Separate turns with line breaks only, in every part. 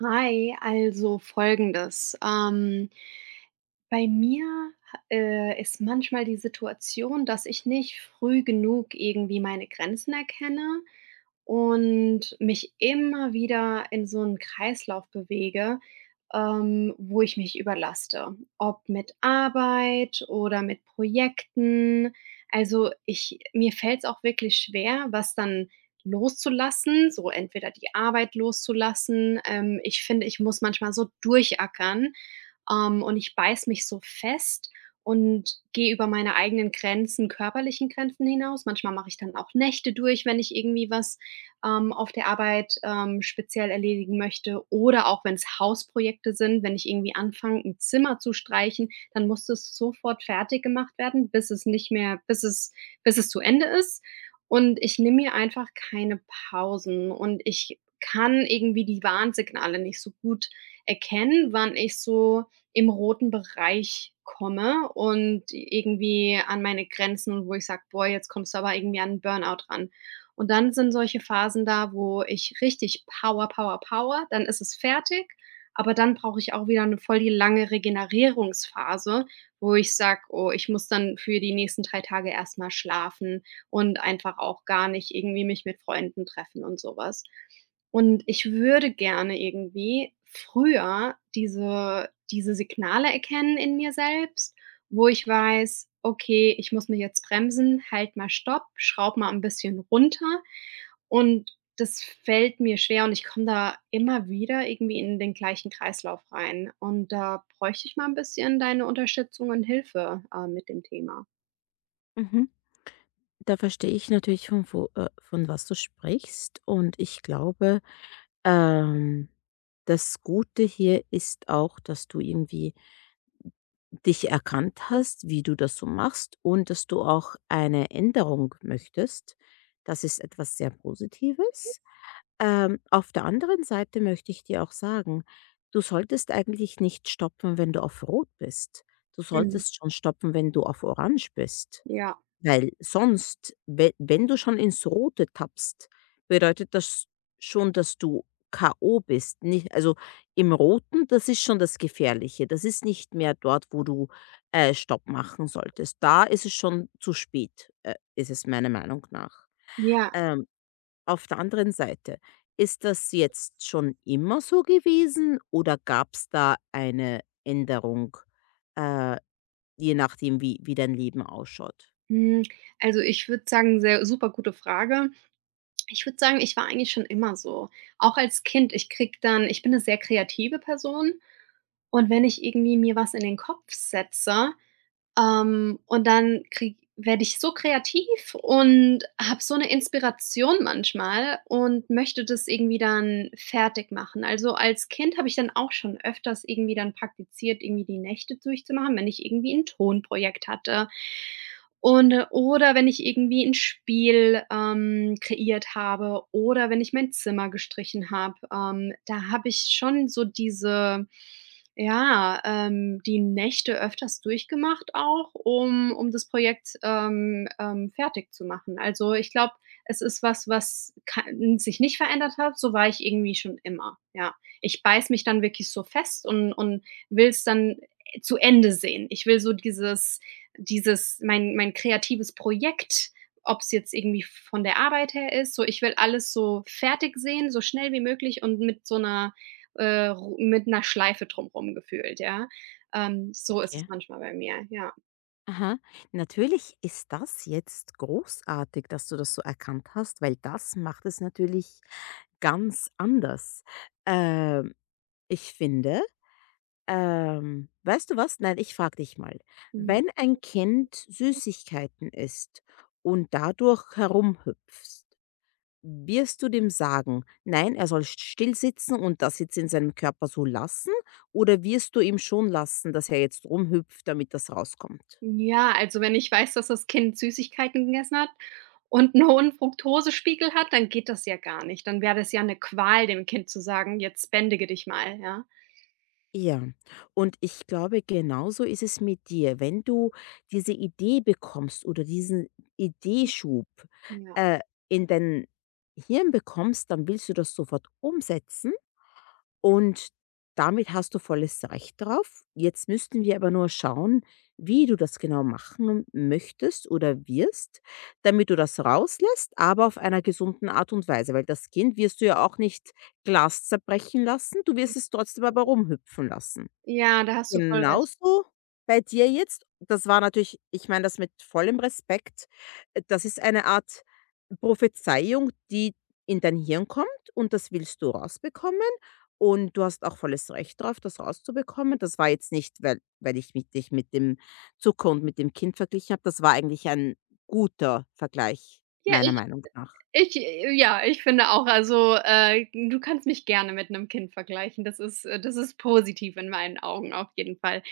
Hi, also Folgendes. Bei mir, ist manchmal die Situation, dass ich nicht früh genug irgendwie meine Grenzen erkenne und mich immer wieder in so einen Kreislauf bewege, wo ich mich überlaste, ob mit Arbeit oder mit Projekten. Also, ich mir fällt es auch wirklich schwer, was dann loszulassen, so entweder die Arbeit loszulassen. Ich finde, ich muss manchmal so durchackern, und ich beiß mich so fest und gehe über meine eigenen Grenzen, körperlichen Grenzen hinaus. Manchmal mache ich dann auch Nächte durch, wenn ich irgendwie was auf der Arbeit speziell erledigen möchte. Oder auch wenn es Hausprojekte sind, wenn ich irgendwie anfange, ein Zimmer zu streichen, dann muss es sofort fertig gemacht werden, bis es nicht mehr, bis es zu Ende ist. Und ich nehme mir einfach keine Pausen und ich kann irgendwie die Warnsignale nicht so gut erkennen, wann ich so im roten Bereich komme und irgendwie an meine Grenzen und wo ich sage: „Boah, jetzt kommst du aber irgendwie an 'n Burnout ran.“ Und dann sind solche Phasen da, wo ich richtig Power, Power, Power, dann ist es fertig, aber dann brauche ich auch wieder eine voll die lange Regenerierungsphase, wo ich sage: „Oh, ich muss dann für die nächsten 3 Tage erstmal schlafen und einfach auch gar nicht irgendwie mich mit Freunden treffen“ und sowas und ich würde gerne irgendwie früher diese Signale erkennen in mir selbst, wo ich weiß: „Okay, ich muss mich jetzt bremsen, halt mal Stopp, schraub mal ein bisschen runter.“ Und das fällt mir schwer und ich komme da immer wieder irgendwie in den gleichen Kreislauf rein. Und da bräuchte ich mal ein bisschen deine Unterstützung und Hilfe, mit dem Thema.
Mhm. Da verstehe ich natürlich, von wo von was du sprichst. Und ich glaube, ähm, das Gute hier ist auch, dass du irgendwie dich erkannt hast, wie du das so machst und dass du auch eine Änderung möchtest. Das ist etwas sehr Positives. Auf der anderen Seite möchte ich dir auch sagen, du solltest eigentlich nicht stoppen, wenn du auf Rot bist. Du
Mhm,
solltest schon stoppen, wenn du auf Orange bist.
ja,
Weil sonst, we wenn du schon ins Rote tappst, bedeutet das schon, dass du K.O. bist. Nicht also, im Roten, das ist schon das Gefährliche. Das ist nicht mehr dort, wo du, Stopp machen solltest. Da ist es schon zu spät, ist es meiner Meinung nach.
ja.
Ähm, auf der anderen Seite, ist das jetzt schon immer so gewesen oder gab es da eine Änderung, äh, je nachdem, wie dein Leben ausschaut.
Hm, also, ich würde sagen, sehr super gute Frage. Ich würde sagen, ich war eigentlich schon immer so. Auch als Kind, ich krieg dann ich bin eine sehr kreative Person und wenn ich irgendwie mir was in den Kopf setze, und dann krieg werde ich so kreativ und habe so eine Inspiration manchmal und möchte das irgendwie dann fertig machen. Also, als Kind habe ich dann auch schon öfters irgendwie dann praktiziert, irgendwie die Nächte durchzumachen, wenn ich irgendwie ein Tonprojekt hatte und oder wenn ich irgendwie ein Spiel, kreiert habe oder wenn ich mein Zimmer gestrichen habe. Da habe ich schon die Nächte öfters durchgemacht auch, um das Projekt, fertig zu machen. Also, ich glaube, es ist was, was ka sich nicht verändert hat, so war ich irgendwie schon immer, ja. Ich beiß mich dann wirklich so fest und will es dann zu Ende sehen. Ich will so dieses mein kreatives Projekt, ob es jetzt irgendwie von der Arbeit her ist, so ich will alles so fertig sehen, so schnell wie möglich und mit so einer ru mit einer Schleife drumrum gefühlt, ja. So ist es
Okay.
manchmal bei mir, ja.
Aha. Natürlich ist das jetzt großartig, dass du das so erkannt hast, weil das macht es natürlich ganz anders. Ähm, ich finde weißt du was? Nein, ich frage dich mal.
Mhm.
Wenn ein Kind Süßigkeiten isst und dadurch herumhüpfst, wirst du dem sagen, nein, er soll still sitzen und das jetzt in seinem Körper so lassen? Oder wirst du ihm schon lassen, dass er jetzt rumhüpft, damit das rauskommt?
Ja, also, wenn ich weiß, dass das Kind Süßigkeiten gegessen hat und einen hohen Fructosespiegel hat, dann geht das ja gar nicht. Dann wäre das ja eine Qual, dem Kind zu sagen: „Jetzt bändige dich mal“, ja?
Ja, und ich glaube, genauso ist es mit dir. Wenn du diese Idee bekommst oder diesen Ideeschub
Ja.
äh, in dein Hirn bekommst, dann willst du das sofort umsetzen und damit hast du volles Recht drauf. Jetzt müssten wir aber nur schauen, wie du das genau machen möchtest oder wirst, damit du das rauslässt, aber auf einer gesunden Art und Weise, weil das Kind wirst du ja auch nicht Glas zerbrechen lassen, du wirst es trotzdem aber rumhüpfen lassen.
Ja, da hast du voll recht.
Genauso bei dir jetzt. Das war natürlich, ich meine das mit vollem Respekt. Das ist eine Art Prophezeiung, die in dein Hirn kommt und das willst du rausbekommen und du hast auch volles Recht darauf, das rauszubekommen. Das war jetzt nicht, weil ich mich dich mit dem Zucker und mit dem Kind verglichen habe. Das war eigentlich ein guter Vergleich
Ja,
meiner Meinung nach.
ich finde auch, also, du kannst mich gerne mit einem Kind vergleichen. Das ist positiv in meinen Augen auf jeden Fall.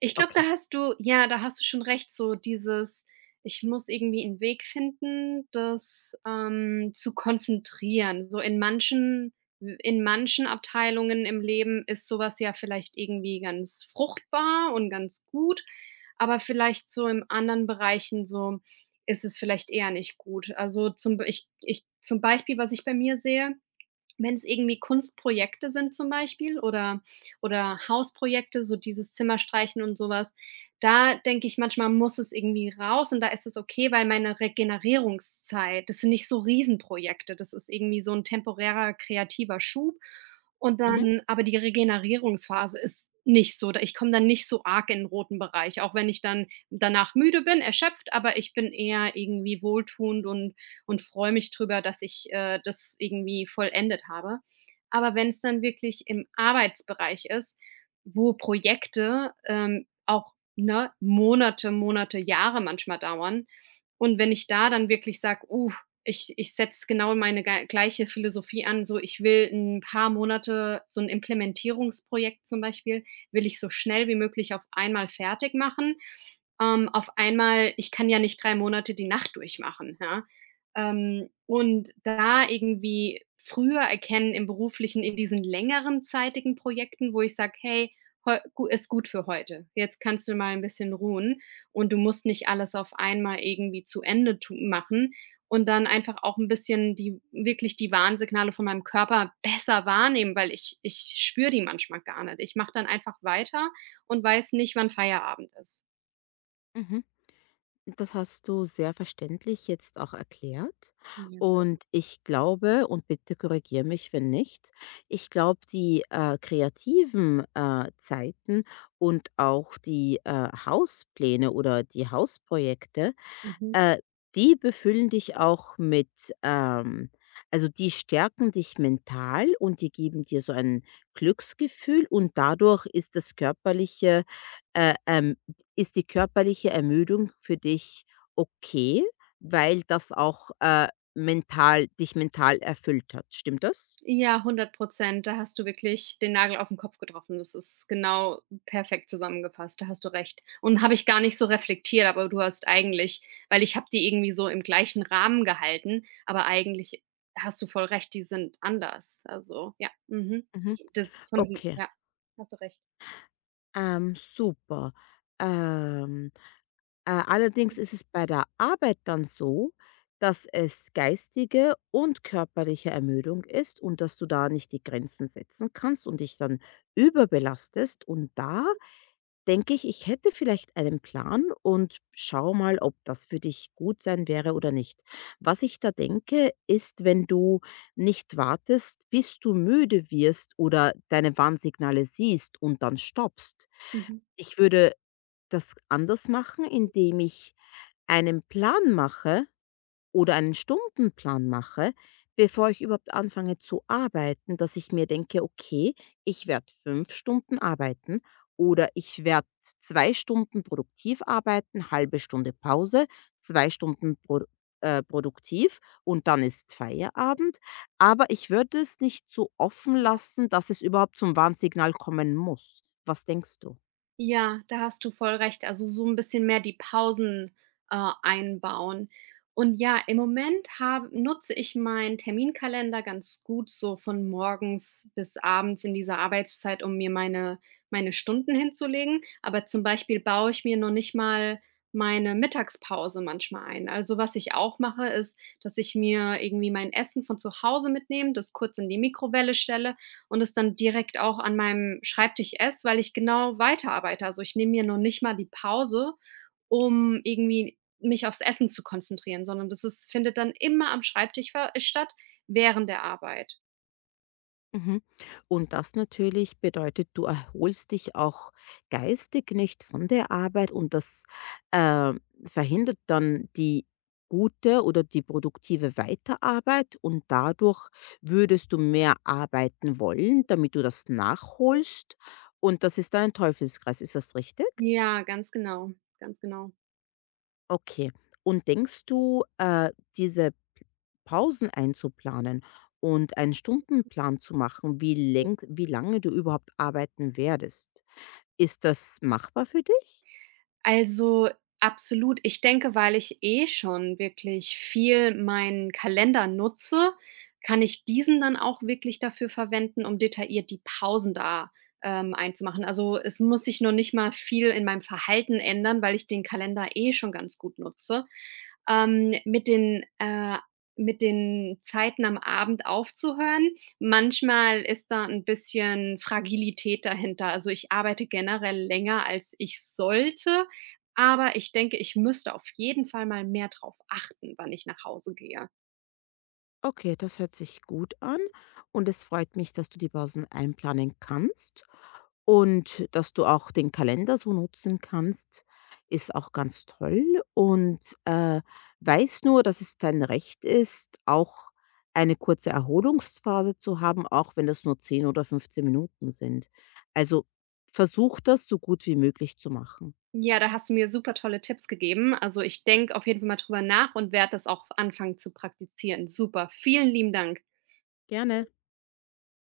Ich glaube,
Okay.
da hast du schon recht, so dieses ich muss irgendwie einen Weg finden, das, zu konzentrieren. So in manchen Abteilungen im Leben ist sowas ja vielleicht irgendwie ganz fruchtbar und ganz gut, aber vielleicht so in anderen Bereichen so ist es vielleicht eher nicht gut. Also, zum Beispiel, was ich bei mir sehe wenn es irgendwie Kunstprojekte sind zum Beispiel oder Hausprojekte, so dieses Zimmer streichen und sowas, da denke ich manchmal, muss es irgendwie raus und da ist es okay, weil meine Regenerierungszeit das sind nicht so Riesenprojekte. Das ist irgendwie so ein temporärer kreativer Schub und
Mhm,
dann aber die Regenerierungsphase ist nicht so, da ich komme dann nicht so arg in den roten Bereich, auch wenn ich dann danach müde bin, erschöpft, aber ich bin eher irgendwie wohltuend und freue mich drüber, dass ich, das irgendwie vollendet habe. Aber wenn es dann wirklich im Arbeitsbereich ist, wo Projekte, auch, ne, Monate, Monate, Jahre manchmal dauern und wenn ich da dann wirklich sage: ich setze genau meine gei gleiche Philosophie an, so ich will ein paar Monate so ein Implementierungsprojekt zum Beispiel will ich so schnell wie möglich auf einmal fertig machen.“ Auf einmal ich kann ja nicht 3 Monate die Nacht durchmachen, ja? Und da irgendwie früher erkennen im Beruflichen, in diesen längeren zeitigen Projekten, wo ich sage: „Hey, heu gu ist gut für heute. Jetzt kannst du mal ein bisschen ruhen und du musst nicht alles auf einmal irgendwie zu Ende tu machen.“ Und dann einfach auch ein bisschen die wirklich die Warnsignale von meinem Körper besser wahrnehmen, weil ich spüre die manchmal gar nicht. Ich mache dann einfach weiter und weiß nicht, wann Feierabend ist.
mhm. Das hast du sehr verständlich jetzt auch erklärt.
Ja,
Und ich glaube, und bitte korrigiere mich, wenn nicht, ich glaube, die kreativen Zeiten und auch die Hauspläne oder die Hausprojekte,
mhm.
äh, die befüllen dich auch mit, ähm also, die stärken dich mental und die geben dir so ein Glücksgefühl und dadurch ist äh, ähm ist die körperliche Ermüdung für dich okay, weil das auch, mental dich mental erfüllt hat. Stimmt das?
Ja, 100%. Da hast du wirklich den Nagel auf den Kopf getroffen. Das ist genau perfekt zusammengefasst. Da hast du recht. Und habe ich gar nicht so reflektiert, aber du hast eigentlich weil ich habe die irgendwie so im gleichen Rahmen gehalten, aber eigentlich hast du voll recht, die sind anders. Also, ja, mhm.
Mhm. Okay,
Hast du recht.
super. Ähm, allerdings ist es bei der Arbeit dann so, dass es geistige und körperliche Ermüdung ist und dass du da nicht die Grenzen setzen kannst und dich dann überbelastest und da denke ich, ich hätte vielleicht einen Plan und schau mal, ob das für dich gut sein wäre oder nicht. Was ich da denke, ist, wenn du nicht wartest, bis du müde wirst oder deine Warnsignale siehst und dann stoppst.
Mhm.
Ich würde das anders machen, indem ich einen Plan mache, oder einen Stundenplan mache, bevor ich überhaupt anfange zu arbeiten, dass ich mir denke, okay, ich werde 5 Stunden arbeiten oder ich werde 2 Stunden produktiv arbeiten, halbe Stunde Pause, 2 Stunden produktiv und dann ist Feierabend. Aber ich würde es nicht so offen lassen, dass es überhaupt zum Warnsignal kommen muss. Was denkst du?
Ja, da hast du voll recht. Also so ein bisschen mehr die Pausen, einbauen. Und ja, im Moment habe nutze ich meinen Terminkalender ganz gut so von morgens bis abends in dieser Arbeitszeit, um mir meine Stunden hinzulegen. Aber zum Beispiel baue ich mir noch nicht mal meine Mittagspause manchmal ein. Also, was ich auch mache, ist, dass ich mir irgendwie mein Essen von zu Hause mitnehme, das kurz in die Mikrowelle stelle und es dann direkt auch an meinem Schreibtisch esse, weil ich genau weiterarbeite. Also, ich nehme mir noch nicht mal die Pause, um irgendwie mich aufs Essen zu konzentrieren, sondern das ist findet dann immer am Schreibtisch ver statt, während der Arbeit.
Mhm. Und das natürlich bedeutet, du erholst dich auch geistig nicht von der Arbeit und das äh, verhindert dann die gute oder die produktive Weiterarbeit und dadurch würdest du mehr arbeiten wollen, damit du das nachholst und das ist dann ein Teufelskreis. Ist das richtig?
Ja, ganz genau, ganz genau.
Okay. Und denkst du, diese Pausen einzuplanen und einen Stundenplan zu machen, wie lenk wie lange du überhaupt arbeiten werdest. Ist das machbar für dich?
Also, absolut. Ich denke, weil ich eh schon wirklich viel meinen Kalender nutze, kann ich diesen dann auch wirklich dafür verwenden, um detailliert die Pausen da, einzumachen. Also, es muss sich noch nicht mal viel in meinem Verhalten ändern, weil ich den Kalender eh schon ganz gut nutze. Ähm, mit den äh, mit den Zeiten am Abend aufzuhören. Manchmal ist da ein bisschen Fragilität dahinter. Also, ich arbeite generell länger, als ich sollte aber ich denke, ich müsste auf jeden Fall mal mehr drauf achten, wann ich nach Hause gehe.
Okay, das hört sich gut an und es freut mich, dass du die Pausen einplanen kannst und dass du auch den Kalender so nutzen kannst, ist auch ganz toll und weiß nur, dass es dein Recht ist, auch eine kurze Erholungsphase zu haben, auch wenn das nur 10 oder 15 Minuten sind. Also versuch das so gut wie möglich zu machen.
Ja, da hast du mir super tolle Tipps gegeben. Also, ich denke auf jeden Fall mal drüber nach und werde das auch anfangen zu praktizieren. Super, vielen lieben Dank.
Gerne.